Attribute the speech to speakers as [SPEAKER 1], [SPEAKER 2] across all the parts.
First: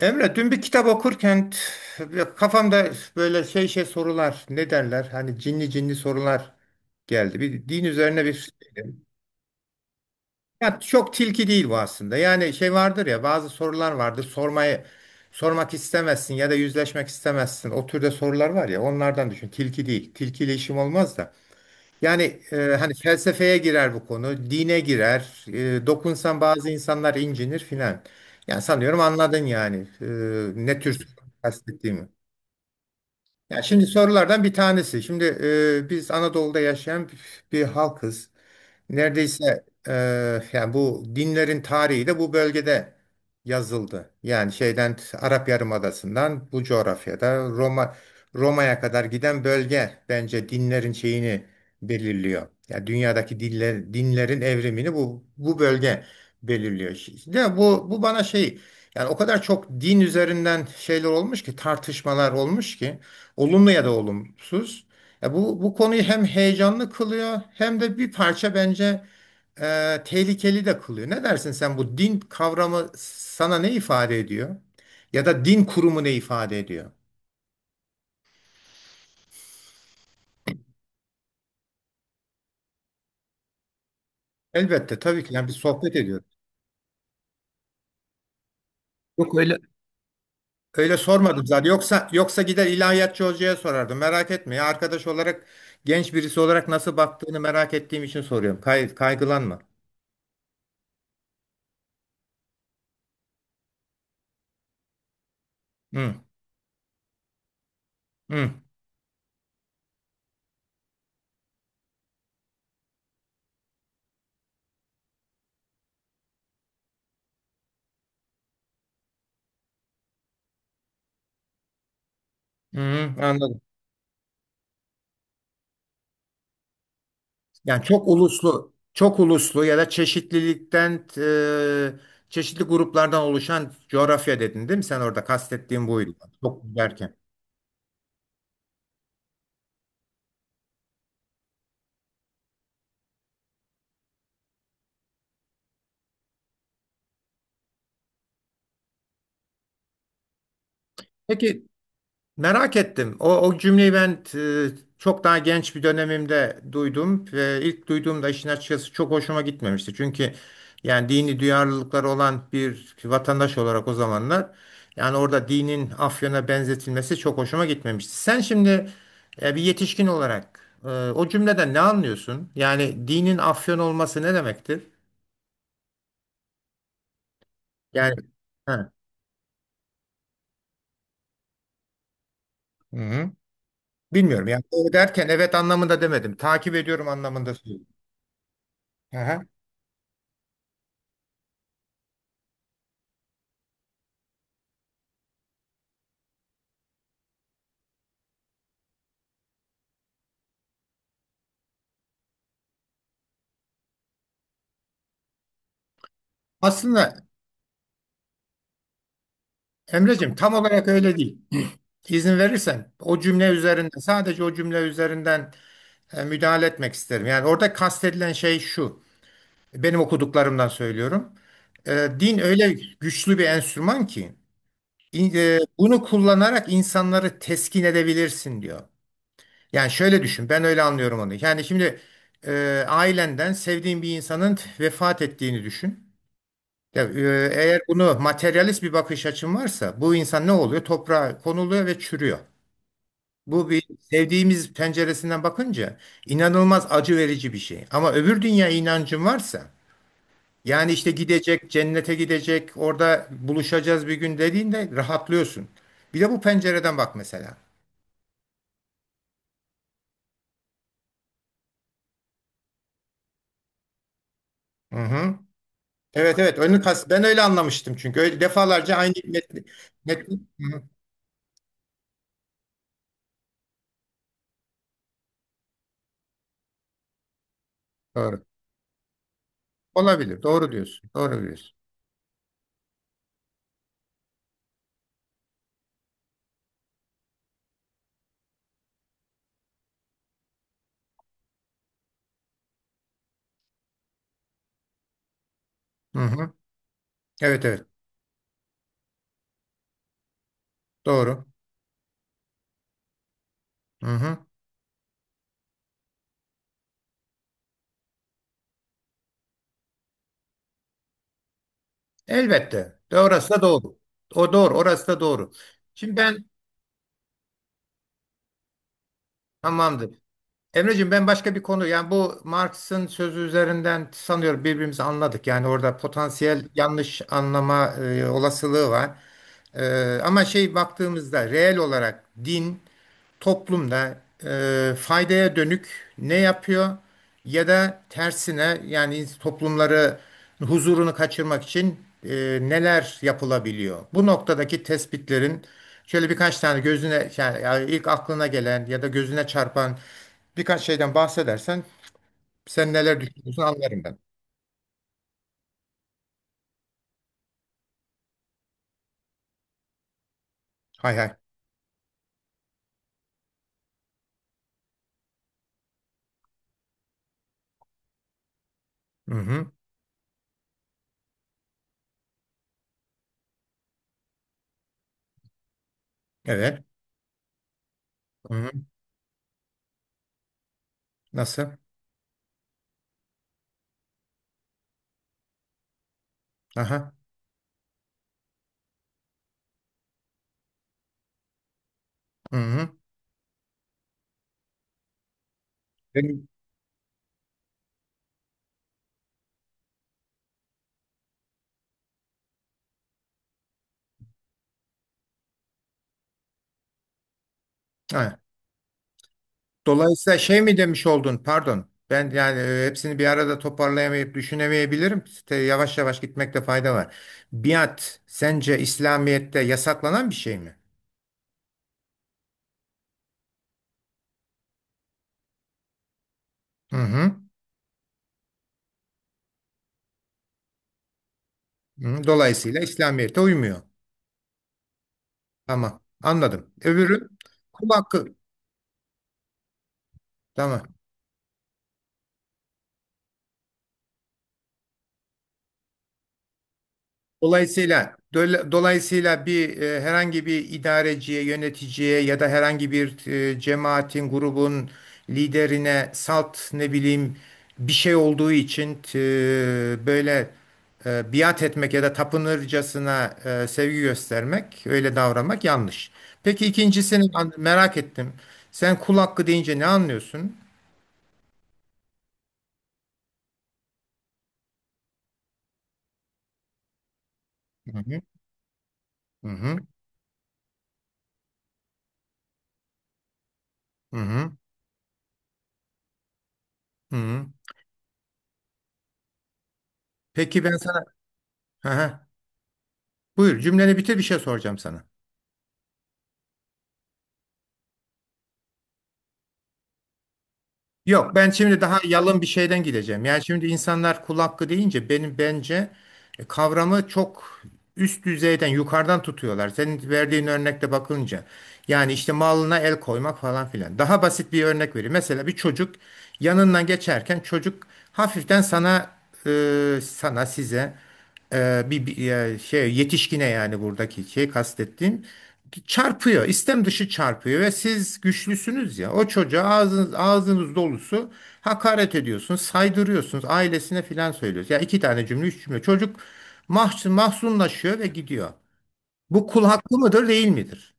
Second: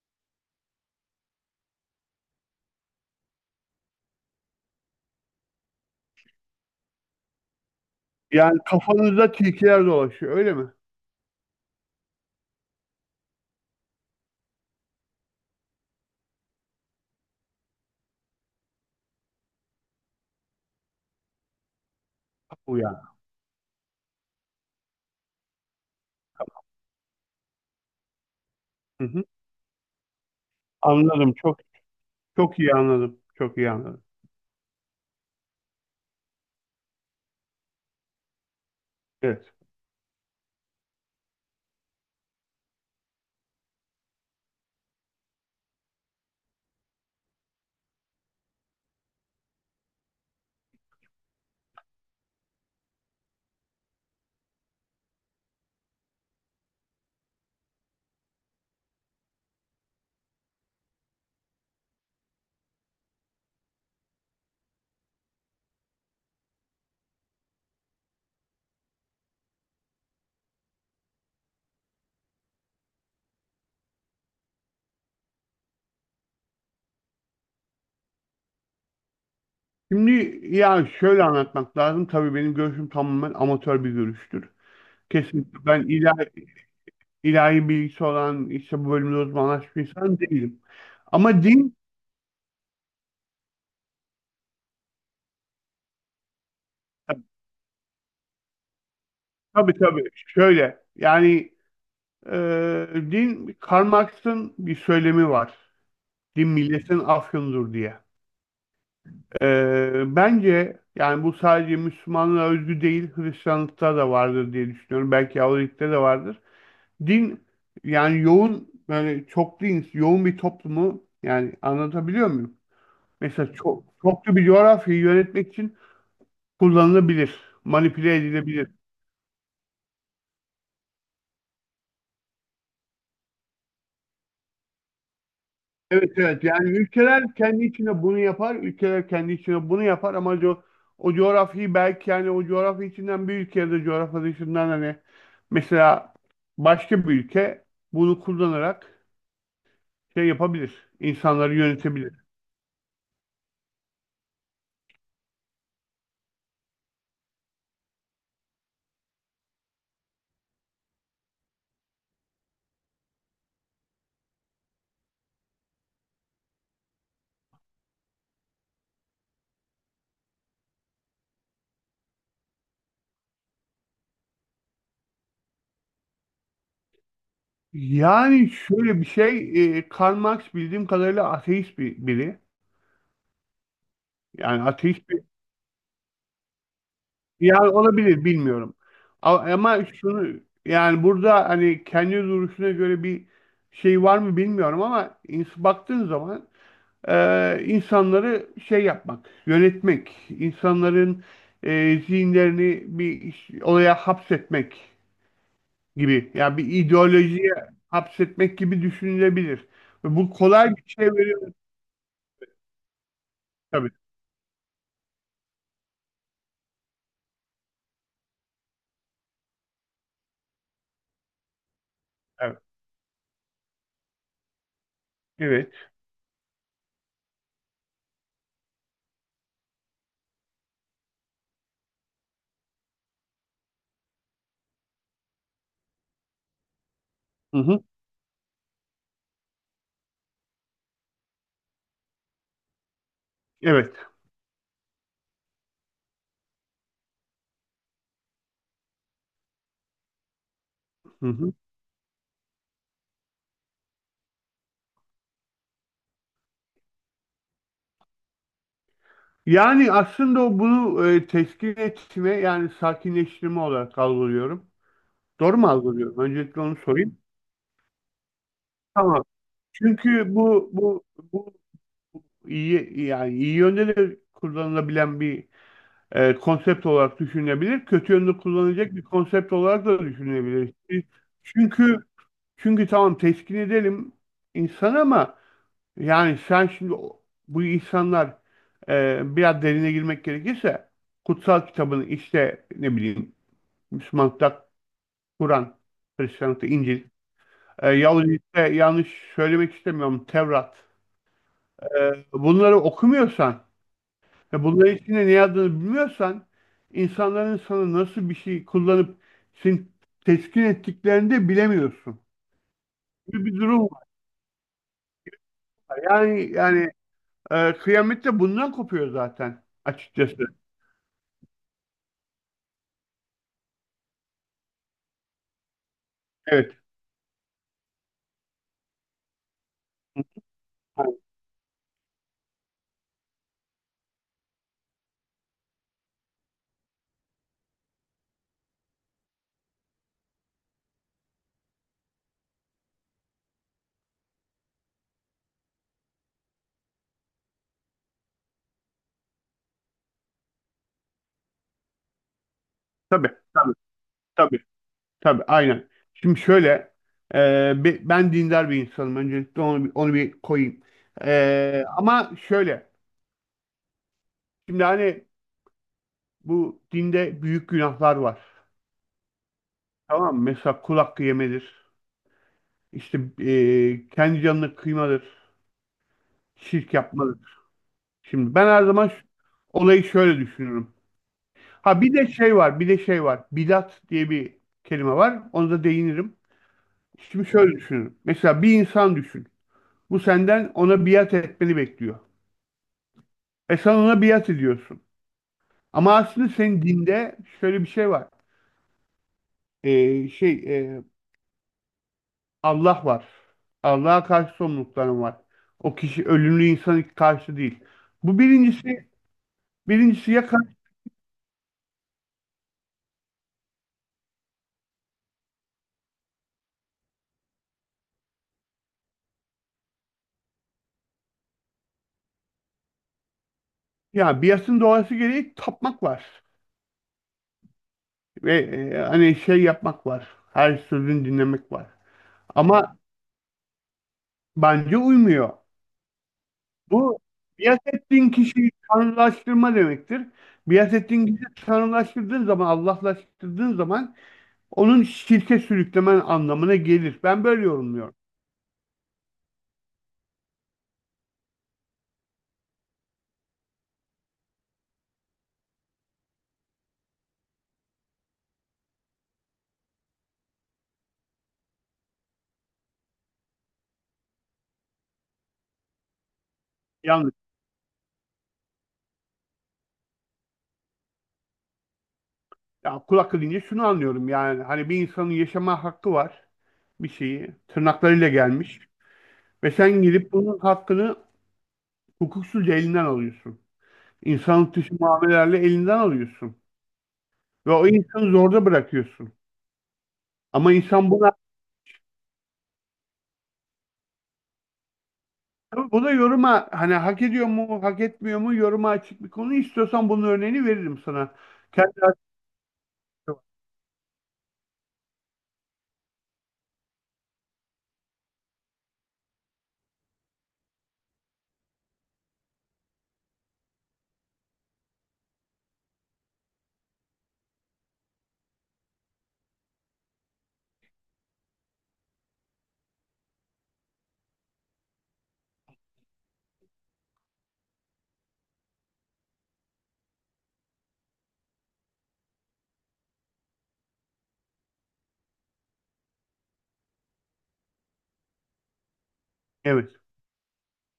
[SPEAKER 1] Emre, dün bir kitap okurken kafamda böyle şey sorular, ne derler? Hani cinli cinli sorular geldi. Bir din üzerine bir
[SPEAKER 2] Yani kafanızda tilkiler dolaşıyor öyle mi?
[SPEAKER 1] ya çok tilki değil bu aslında. Yani şey vardır ya bazı sorular vardır. Sormak istemezsin ya da yüzleşmek istemezsin. O türde sorular var ya onlardan düşün. Tilki değil. Tilkiyle işim olmaz da. Yani
[SPEAKER 2] Bu
[SPEAKER 1] hani
[SPEAKER 2] yani.
[SPEAKER 1] felsefeye girer bu konu, dine girer. Dokunsan bazı insanlar incinir filan. Yani sanıyorum
[SPEAKER 2] Hı hı.
[SPEAKER 1] anladın yani ne tür
[SPEAKER 2] Anladım çok
[SPEAKER 1] kastettiğimi.
[SPEAKER 2] çok iyi anladım. Çok
[SPEAKER 1] Ya
[SPEAKER 2] iyi
[SPEAKER 1] şimdi
[SPEAKER 2] anladım.
[SPEAKER 1] sorulardan bir tanesi. Şimdi biz Anadolu'da yaşayan bir halkız.
[SPEAKER 2] Evet.
[SPEAKER 1] Neredeyse yani bu dinlerin tarihi de bu bölgede yazıldı. Yani şeyden Arap Yarımadası'ndan bu coğrafyada Roma'ya kadar giden bölge bence dinlerin şeyini belirliyor. Yani dünyadaki diller, dinlerin evrimini bu bölge belirliyor. De bu bana şey yani o kadar çok din üzerinden şeyler olmuş ki tartışmalar olmuş ki olumlu ya da olumsuz. Ya bu konuyu hem heyecanlı kılıyor hem de bir parça bence tehlikeli de kılıyor. Ne dersin sen bu din kavramı sana ne ifade ediyor? Ya da din kurumu ne ifade ediyor?
[SPEAKER 2] Şimdi yani şöyle anlatmak lazım. Tabii benim görüşüm tamamen amatör bir görüştür.
[SPEAKER 1] Elbette tabii ki yani bir
[SPEAKER 2] Kesinlikle ben
[SPEAKER 1] sohbet
[SPEAKER 2] ilahi,
[SPEAKER 1] ediyoruz.
[SPEAKER 2] ilahi bilgisi olan işte bu bölümde
[SPEAKER 1] Yok öyle.
[SPEAKER 2] uzmanlaşmış bir insan değilim.
[SPEAKER 1] Öyle
[SPEAKER 2] Ama
[SPEAKER 1] sormadım zaten.
[SPEAKER 2] din
[SPEAKER 1] Yoksa gider ilahiyatçı hocaya sorardım. Merak etme ya arkadaş olarak genç birisi olarak nasıl baktığını merak ettiğim için soruyorum. Kaygılanma.
[SPEAKER 2] tabii tabii şöyle yani din Karl Marx'ın bir söylemi var.
[SPEAKER 1] Hı,
[SPEAKER 2] Din milletin afyonudur diye.
[SPEAKER 1] hı,
[SPEAKER 2] Bence yani bu sadece Müslümanlığa özgü değil, Hristiyanlıkta da vardır diye düşünüyorum. Belki Yahudilikte de vardır. Din yani yoğun böyle çok din, yoğun bir toplumu yani anlatabiliyor muyum?
[SPEAKER 1] hı, hı,
[SPEAKER 2] Mesela
[SPEAKER 1] anladım.
[SPEAKER 2] çok çoklu bir coğrafyayı yönetmek için kullanılabilir,
[SPEAKER 1] Yani
[SPEAKER 2] manipüle edilebilir.
[SPEAKER 1] çok uluslu ya da çeşitlilikten, çeşitli gruplardan oluşan coğrafya dedin değil mi? Sen orada kastettiğin
[SPEAKER 2] Evet
[SPEAKER 1] buydu.
[SPEAKER 2] evet
[SPEAKER 1] Çok
[SPEAKER 2] yani
[SPEAKER 1] derken.
[SPEAKER 2] ülkeler kendi içinde bunu yapar, ülkeler kendi içinde bunu yapar ama o coğrafyayı belki yani o coğrafya içinden bir ülke ya da coğrafya dışından hani mesela başka bir ülke bunu kullanarak şey yapabilir, insanları
[SPEAKER 1] Peki,
[SPEAKER 2] yönetebilir.
[SPEAKER 1] merak ettim. O cümleyi ben çok daha genç bir dönemimde duydum ve ilk duyduğumda işin açıkçası çok hoşuma gitmemişti. Çünkü yani dini duyarlılıkları olan bir vatandaş olarak o zamanlar yani orada dinin Afyon'a benzetilmesi çok hoşuma gitmemişti. Sen şimdi bir yetişkin olarak o cümleden ne anlıyorsun? Yani dinin Afyon olması ne demektir? Yani
[SPEAKER 2] Yani
[SPEAKER 1] ha,
[SPEAKER 2] şöyle bir şey, Karl Marx bildiğim kadarıyla ateist bir biri.
[SPEAKER 1] hı hı. Bilmiyorum
[SPEAKER 2] Yani
[SPEAKER 1] yani o
[SPEAKER 2] ateist bir
[SPEAKER 1] derken evet anlamında demedim. Takip ediyorum anlamında
[SPEAKER 2] Ya
[SPEAKER 1] söylüyorum.
[SPEAKER 2] olabilir bilmiyorum.
[SPEAKER 1] Hı hı.
[SPEAKER 2] Ama şunu yani burada hani kendi duruşuna göre bir şey var mı bilmiyorum ama baktığın zaman insanları şey yapmak, yönetmek, insanların zihinlerini bir olaya hapsetmek gibi yani bir
[SPEAKER 1] Aslında
[SPEAKER 2] ideolojiye hapsetmek gibi düşünülebilir. Ve bu
[SPEAKER 1] Emreciğim tam
[SPEAKER 2] kolay bir
[SPEAKER 1] olarak
[SPEAKER 2] şey
[SPEAKER 1] öyle değil.
[SPEAKER 2] veriyor
[SPEAKER 1] İzin verirsen o cümle
[SPEAKER 2] tabii.
[SPEAKER 1] üzerinden sadece o cümle üzerinden müdahale etmek isterim. Yani orada kastedilen şey şu. Benim okuduklarımdan söylüyorum. E, din
[SPEAKER 2] Evet.
[SPEAKER 1] öyle güçlü bir enstrüman ki
[SPEAKER 2] Evet.
[SPEAKER 1] bunu kullanarak insanları teskin edebilirsin diyor. Yani şöyle düşün ben öyle anlıyorum onu. Yani şimdi ailenden sevdiğin bir insanın vefat ettiğini düşün. Ya, e,
[SPEAKER 2] Hı
[SPEAKER 1] eğer
[SPEAKER 2] hı.
[SPEAKER 1] bunu materyalist bir bakış açın varsa bu insan ne oluyor? Toprağa konuluyor ve çürüyor. Bu bir
[SPEAKER 2] Evet.
[SPEAKER 1] sevdiğimiz penceresinden bakınca inanılmaz acı verici bir şey. Ama öbür dünya inancın varsa yani işte
[SPEAKER 2] Hı hı.
[SPEAKER 1] gidecek, cennete gidecek, orada buluşacağız bir gün dediğinde rahatlıyorsun. Bir de bu pencereden bak mesela.
[SPEAKER 2] Yani aslında o bunu teskin etme yani sakinleştirme olarak algılıyorum.
[SPEAKER 1] Hı hı.
[SPEAKER 2] Doğru mu algılıyorum?
[SPEAKER 1] Evet
[SPEAKER 2] Öncelikle onu
[SPEAKER 1] onu kas
[SPEAKER 2] sorayım.
[SPEAKER 1] ben öyle anlamıştım çünkü öyle defalarca aynı
[SPEAKER 2] Tamam.
[SPEAKER 1] metni.
[SPEAKER 2] Çünkü bu
[SPEAKER 1] Hı hı.
[SPEAKER 2] bu bu iyi yani iyi yönde de kullanılabilen bir konsept olarak düşünülebilir. Kötü yönde
[SPEAKER 1] Doğru.
[SPEAKER 2] kullanılacak bir konsept olarak da
[SPEAKER 1] Olabilir. Doğru
[SPEAKER 2] düşünülebilir.
[SPEAKER 1] diyorsun. Doğru diyorsun.
[SPEAKER 2] Çünkü çünkü tamam teskin edelim insan ama yani sen şimdi bu insanlar biraz derine girmek gerekirse kutsal kitabını işte ne bileyim Müslümanlıkta Kur'an,
[SPEAKER 1] Hı hı.
[SPEAKER 2] Hristiyanlıkta İncil,
[SPEAKER 1] Evet evet.
[SPEAKER 2] Yahudilikte yanlış söylemek istemiyorum Tevrat.
[SPEAKER 1] Doğru.
[SPEAKER 2] Bunları okumuyorsan
[SPEAKER 1] Hı hı.
[SPEAKER 2] ve bunların içinde ne yazdığını bilmiyorsan insanların sana nasıl bir şey kullanıp seni teskin ettiklerini de bilemiyorsun.
[SPEAKER 1] Elbette. De
[SPEAKER 2] Böyle
[SPEAKER 1] orası
[SPEAKER 2] bir
[SPEAKER 1] da
[SPEAKER 2] durum
[SPEAKER 1] doğru.
[SPEAKER 2] var.
[SPEAKER 1] O doğru. Orası da doğru. Şimdi ben
[SPEAKER 2] Yani kıyamet de bundan kopuyor zaten
[SPEAKER 1] tamamdır.
[SPEAKER 2] açıkçası.
[SPEAKER 1] Emreciğim ben başka bir konu yani bu Marx'ın sözü üzerinden sanıyorum birbirimizi anladık. Yani orada potansiyel
[SPEAKER 2] Evet.
[SPEAKER 1] yanlış anlama olasılığı var. E, ama şey baktığımızda reel olarak din toplumda faydaya dönük ne yapıyor ya da tersine yani toplumları huzurunu kaçırmak için neler yapılabiliyor? Bu noktadaki tespitlerin şöyle birkaç tane gözüne yani ilk aklına gelen ya da gözüne çarpan birkaç şeyden bahsedersen sen neler
[SPEAKER 2] Tabii,
[SPEAKER 1] düşünüyorsun
[SPEAKER 2] tabii,
[SPEAKER 1] anlarım ben.
[SPEAKER 2] tabii, tabii, aynen. Şimdi şöyle, ben dindar bir insanım. Öncelikle onu, onu bir koyayım.
[SPEAKER 1] Hay hay.
[SPEAKER 2] Ama şöyle, şimdi hani bu dinde büyük günahlar var.
[SPEAKER 1] Hı hı.
[SPEAKER 2] Tamam mı? Mesela kul hakkı yemedir. İşte kendi canını kıymadır.
[SPEAKER 1] Evet.
[SPEAKER 2] Şirk yapmadır.
[SPEAKER 1] Hı
[SPEAKER 2] Şimdi ben
[SPEAKER 1] hı.
[SPEAKER 2] her zaman olayı şöyle düşünüyorum.
[SPEAKER 1] Nasıl?
[SPEAKER 2] Ha bir de şey var, bir de şey var. Bidat diye bir kelime var. Onu da değinirim.
[SPEAKER 1] Aha.
[SPEAKER 2] Şimdi şöyle düşünüyorum. Mesela bir insan düşün. Bu senden ona biat etmeni bekliyor.
[SPEAKER 1] Hı hı.
[SPEAKER 2] Sen ona biat ediyorsun. Ama
[SPEAKER 1] Benim.
[SPEAKER 2] aslında senin dinde şöyle bir şey var. Şey e, Allah var. Allah'a karşı sorumlulukların var. O kişi ölümlü insana karşı değil. Bu birincisi, birincisi
[SPEAKER 1] Dolayısıyla
[SPEAKER 2] ya
[SPEAKER 1] şey mi
[SPEAKER 2] karşı,
[SPEAKER 1] demiş oldun? Pardon. Ben yani hepsini bir arada toparlayamayıp düşünemeyebilirim. İşte yavaş yavaş gitmekte fayda var. Biat sence İslamiyet'te yasaklanan bir şey mi?
[SPEAKER 2] ya biatın doğası gereği tapmak var.
[SPEAKER 1] Hı hı.
[SPEAKER 2] Ve hani şey yapmak var. Her sözünü dinlemek var.
[SPEAKER 1] Hı. Dolayısıyla
[SPEAKER 2] Ama
[SPEAKER 1] İslamiyet'e uymuyor.
[SPEAKER 2] bence uymuyor.
[SPEAKER 1] Tamam. Anladım.
[SPEAKER 2] Bu
[SPEAKER 1] Öbürü
[SPEAKER 2] biat
[SPEAKER 1] kul hakkı.
[SPEAKER 2] ettiğin kişiyi tanrılaştırma demektir.
[SPEAKER 1] Tamam.
[SPEAKER 2] Biat ettiğin kişiyi tanrılaştırdığın zaman, Allahlaştırdığın zaman onun şirke sürüklemen anlamına gelir. Ben böyle yorumluyorum.
[SPEAKER 1] Dolayısıyla bir herhangi bir idareciye, yöneticiye ya da herhangi bir cemaatin, grubun liderine salt ne bileyim bir şey olduğu için böyle biat etmek ya da tapınırcasına sevgi göstermek, öyle davranmak yanlış. Peki ikincisini
[SPEAKER 2] Yanlış.
[SPEAKER 1] merak ettim. Sen kul hakkı deyince ne anlıyorsun?
[SPEAKER 2] Ya kulak edince şunu anlıyorum yani hani bir insanın yaşama hakkı var, bir şeyi
[SPEAKER 1] Hı hı.
[SPEAKER 2] tırnaklarıyla gelmiş
[SPEAKER 1] Hı
[SPEAKER 2] ve
[SPEAKER 1] hı.
[SPEAKER 2] sen gidip bunun hakkını hukuksuzca elinden alıyorsun.
[SPEAKER 1] Hı hı.
[SPEAKER 2] İnsanlık dışı muamelelerle elinden alıyorsun
[SPEAKER 1] Hı hı.
[SPEAKER 2] ve o insanı zorda bırakıyorsun.
[SPEAKER 1] Peki
[SPEAKER 2] Ama
[SPEAKER 1] ben sana
[SPEAKER 2] insan buna
[SPEAKER 1] hı hı. Buyur cümleni bitir bir şey soracağım sana.
[SPEAKER 2] tabii bu da yoruma hani hak ediyor mu, hak etmiyor mu yoruma açık bir konu. İstiyorsan bunun örneğini veririm
[SPEAKER 1] Yok
[SPEAKER 2] sana.
[SPEAKER 1] ben şimdi daha
[SPEAKER 2] Kendi
[SPEAKER 1] yalın bir şeyden gideceğim. Yani şimdi insanlar kul hakkı deyince benim bence kavramı çok üst düzeyden yukarıdan tutuyorlar. Senin verdiğin örnekte bakınca. Yani işte malına el koymak falan filan. Daha basit bir örnek vereyim. Mesela bir çocuk yanından geçerken çocuk hafiften sana size şey yetişkine yani buradaki şey kastettiğim çarpıyor. İstem dışı çarpıyor ve siz güçlüsünüz ya. O çocuğa ağzınız dolusu hakaret ediyorsunuz, saydırıyorsunuz, ailesine filan söylüyorsunuz. Ya iki tane cümle, üç cümle. Çocuk mahzunlaşıyor ve gidiyor. Bu kul
[SPEAKER 2] evet.
[SPEAKER 1] hakkı mıdır, değil midir?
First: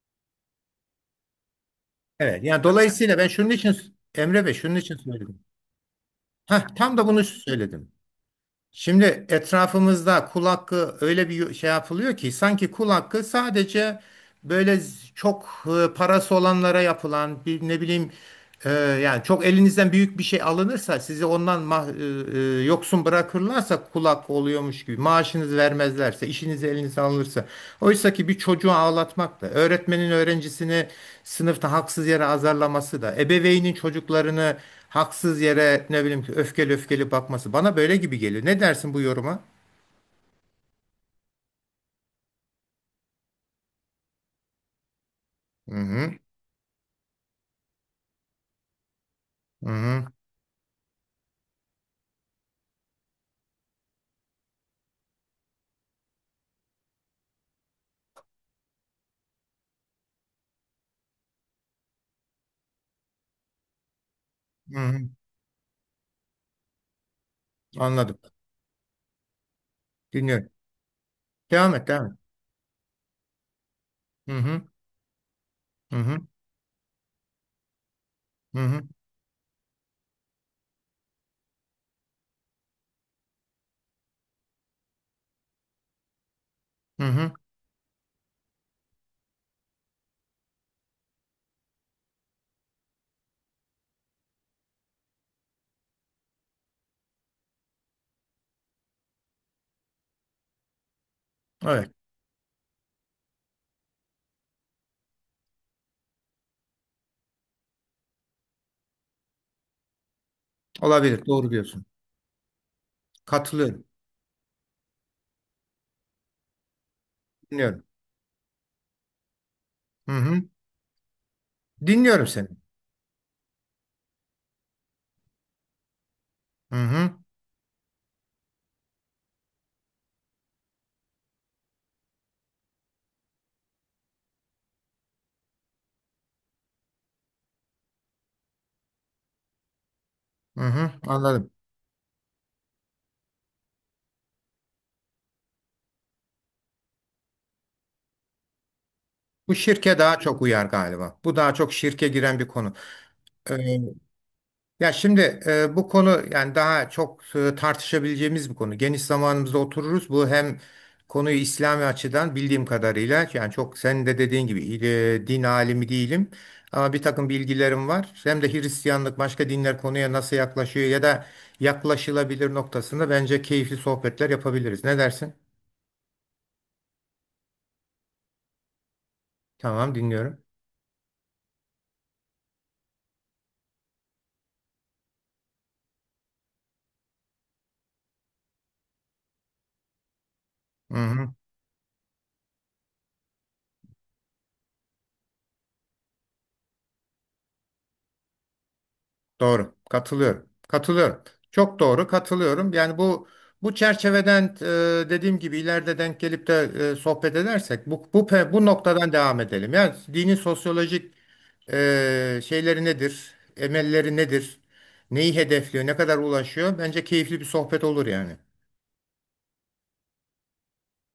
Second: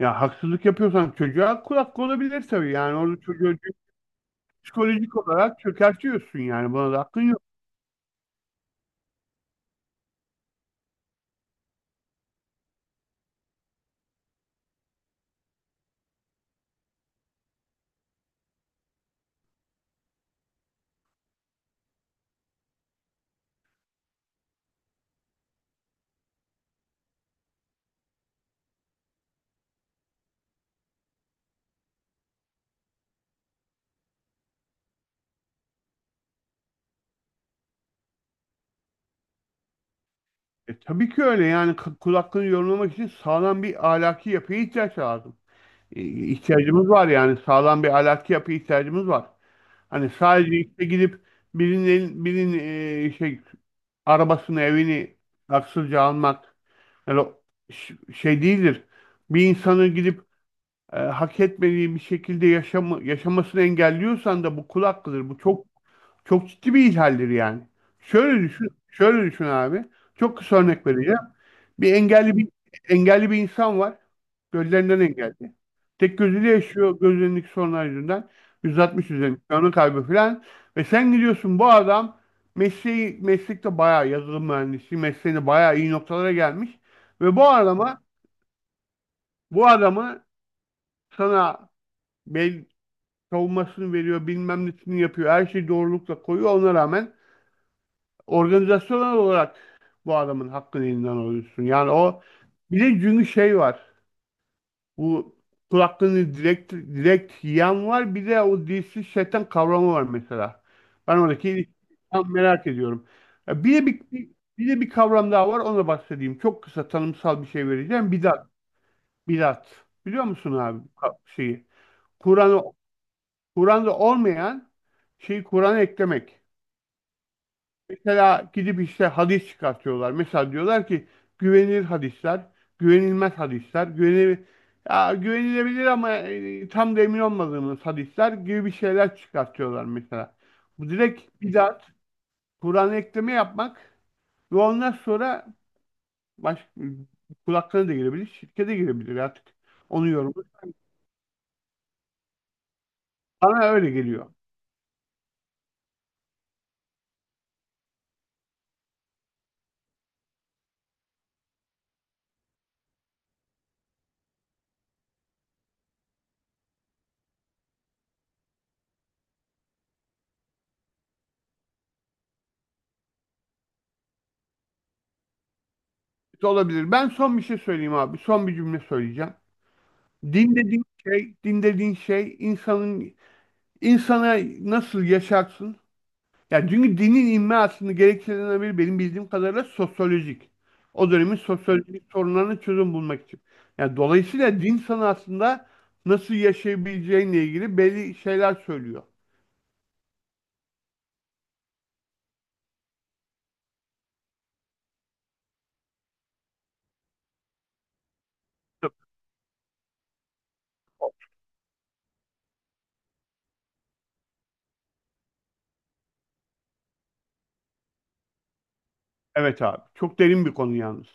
[SPEAKER 2] Ya haksızlık yapıyorsan çocuğa kulak hakkı
[SPEAKER 1] Evet.
[SPEAKER 2] olabilir
[SPEAKER 1] Yani
[SPEAKER 2] tabii. Yani
[SPEAKER 1] dolayısıyla
[SPEAKER 2] orada
[SPEAKER 1] ben şunun
[SPEAKER 2] çocuğu
[SPEAKER 1] için Emre Bey şunun için
[SPEAKER 2] psikolojik
[SPEAKER 1] söyledim.
[SPEAKER 2] olarak çökertiyorsun
[SPEAKER 1] Heh,
[SPEAKER 2] yani. Buna
[SPEAKER 1] tam
[SPEAKER 2] da
[SPEAKER 1] da
[SPEAKER 2] hakkın
[SPEAKER 1] bunu
[SPEAKER 2] yok.
[SPEAKER 1] söyledim. Şimdi etrafımızda kul hakkı öyle bir şey yapılıyor ki sanki kul hakkı sadece böyle çok parası olanlara yapılan bir ne bileyim yani çok elinizden büyük bir şey alınırsa sizi ondan yoksun bırakırlarsa kulak oluyormuş gibi maaşınız vermezlerse işiniz elinizden alınırsa oysa ki bir çocuğu ağlatmak da öğretmenin öğrencisini sınıfta haksız yere azarlaması da ebeveynin çocuklarını haksız yere ne bileyim ki öfkeli öfkeli bakması bana böyle gibi geliyor. Ne dersin bu yoruma?
[SPEAKER 2] Tabii ki öyle yani kul hakkını yorumlamak için sağlam bir ahlaki yapıya ihtiyaç lazım.
[SPEAKER 1] Hı
[SPEAKER 2] E,
[SPEAKER 1] hı,
[SPEAKER 2] ihtiyacımız var yani sağlam bir ahlaki yapıya ihtiyacımız var.
[SPEAKER 1] hı hı,
[SPEAKER 2] Hani sadece işte gidip birinin şey arabasını evini haksızca almak yani o şey değildir. Bir insanın gidip hak etmediği bir şekilde yaşamı, yaşamasını engelliyorsan da bu
[SPEAKER 1] hı
[SPEAKER 2] kul
[SPEAKER 1] hı.
[SPEAKER 2] hakkıdır. Bu çok çok ciddi bir ihlaldir yani.
[SPEAKER 1] Anladım.
[SPEAKER 2] Şöyle düşün, şöyle düşün abi. Çok
[SPEAKER 1] Dinliyorum.
[SPEAKER 2] kısa örnek vereceğim.
[SPEAKER 1] Devam et,
[SPEAKER 2] Bir
[SPEAKER 1] devam et.
[SPEAKER 2] engelli bir engelli bir insan var.
[SPEAKER 1] Hı hı,
[SPEAKER 2] Gözlerinden engelli.
[SPEAKER 1] hı hı,
[SPEAKER 2] Tek gözüyle yaşıyor gözlerindeki sorunlar yüzünden.
[SPEAKER 1] hı hı,
[SPEAKER 2] 160 üzerinde görme kaybı falan. Ve sen gidiyorsun bu adam mesleği meslekte bayağı yazılım mühendisi mesleğinde bayağı iyi noktalara gelmiş.
[SPEAKER 1] hı hı.
[SPEAKER 2] Ve bu adama bu adamı sana bel savunmasını veriyor, bilmem nesini yapıyor. Her şeyi doğrulukla koyuyor. Ona rağmen organizasyonel olarak bu adamın hakkını elinden alıyorsun.
[SPEAKER 1] Evet,
[SPEAKER 2] Yani o bir de çünkü şey var. Bu kulaklığını direkt direkt yiyen var. Bir de o dilsiz şeytan kavramı var mesela. Ben
[SPEAKER 1] olabilir.
[SPEAKER 2] oradaki
[SPEAKER 1] Doğru
[SPEAKER 2] ilişkiyi
[SPEAKER 1] diyorsun.
[SPEAKER 2] tam merak ediyorum. Ya bir
[SPEAKER 1] Katılıyorum.
[SPEAKER 2] de bir kavram daha var. Ona bahsedeyim. Çok kısa tanımsal bir şey
[SPEAKER 1] Dinliyorum.
[SPEAKER 2] vereceğim. Bidat. Bidat.
[SPEAKER 1] Hı
[SPEAKER 2] Biliyor
[SPEAKER 1] hı.
[SPEAKER 2] musun abi bu şeyi?
[SPEAKER 1] Dinliyorum seni.
[SPEAKER 2] Kur'an'ı Kur'an'da olmayan şeyi Kur'an'a eklemek.
[SPEAKER 1] Hı hı.
[SPEAKER 2] Mesela gidip işte hadis çıkartıyorlar. Mesela diyorlar ki güvenilir hadisler, güvenilmez hadisler, ya güvenilebilir ama tam da emin olmadığımız hadisler gibi bir şeyler çıkartıyorlar mesela.
[SPEAKER 1] Hı
[SPEAKER 2] Bu
[SPEAKER 1] hı.
[SPEAKER 2] direkt
[SPEAKER 1] Anladım.
[SPEAKER 2] bidat, Kur'an'a ekleme yapmak ve ondan sonra baş, kulaklarına da girebilir, şirkete girebilir artık.
[SPEAKER 1] Bu şirke
[SPEAKER 2] Onu
[SPEAKER 1] daha
[SPEAKER 2] yorumu.
[SPEAKER 1] çok uyar galiba. Bu daha çok şirke giren bir konu.
[SPEAKER 2] Bana
[SPEAKER 1] Ee,
[SPEAKER 2] öyle geliyor.
[SPEAKER 1] ya şimdi bu konu yani daha çok tartışabileceğimiz bir konu. Geniş zamanımızda otururuz. Bu hem konuyu İslami açıdan bildiğim kadarıyla yani çok senin de dediğin gibi din alimi değilim. Ama bir takım bilgilerim var. Hem de Hristiyanlık başka dinler konuya nasıl yaklaşıyor ya da yaklaşılabilir noktasında bence keyifli sohbetler yapabiliriz. Ne dersin?
[SPEAKER 2] Olabilir. Ben son bir şey söyleyeyim abi. Son bir cümle söyleyeceğim.
[SPEAKER 1] Tamam dinliyorum.
[SPEAKER 2] Din dediğin şey, din dediğin şey insanın insana nasıl yaşarsın? Yani çünkü dinin inme aslında gerekçelerinden biri benim bildiğim kadarıyla sosyolojik. O
[SPEAKER 1] Hı-hı.
[SPEAKER 2] dönemin sosyolojik sorunlarına çözüm bulmak için. Yani dolayısıyla din sana aslında nasıl yaşayabileceğinle ilgili belli şeyler söylüyor.
[SPEAKER 1] Doğru. Katılıyorum. Katılıyorum. Çok doğru katılıyorum. Yani bu çerçeveden dediğim gibi ileride denk gelip de sohbet edersek bu noktadan devam edelim. Yani dinin sosyolojik şeyleri nedir? Emelleri nedir? Neyi hedefliyor? Ne kadar ulaşıyor? Bence keyifli bir sohbet olur yani.
[SPEAKER 2] Evet abi. Çok derin bir konu yalnız.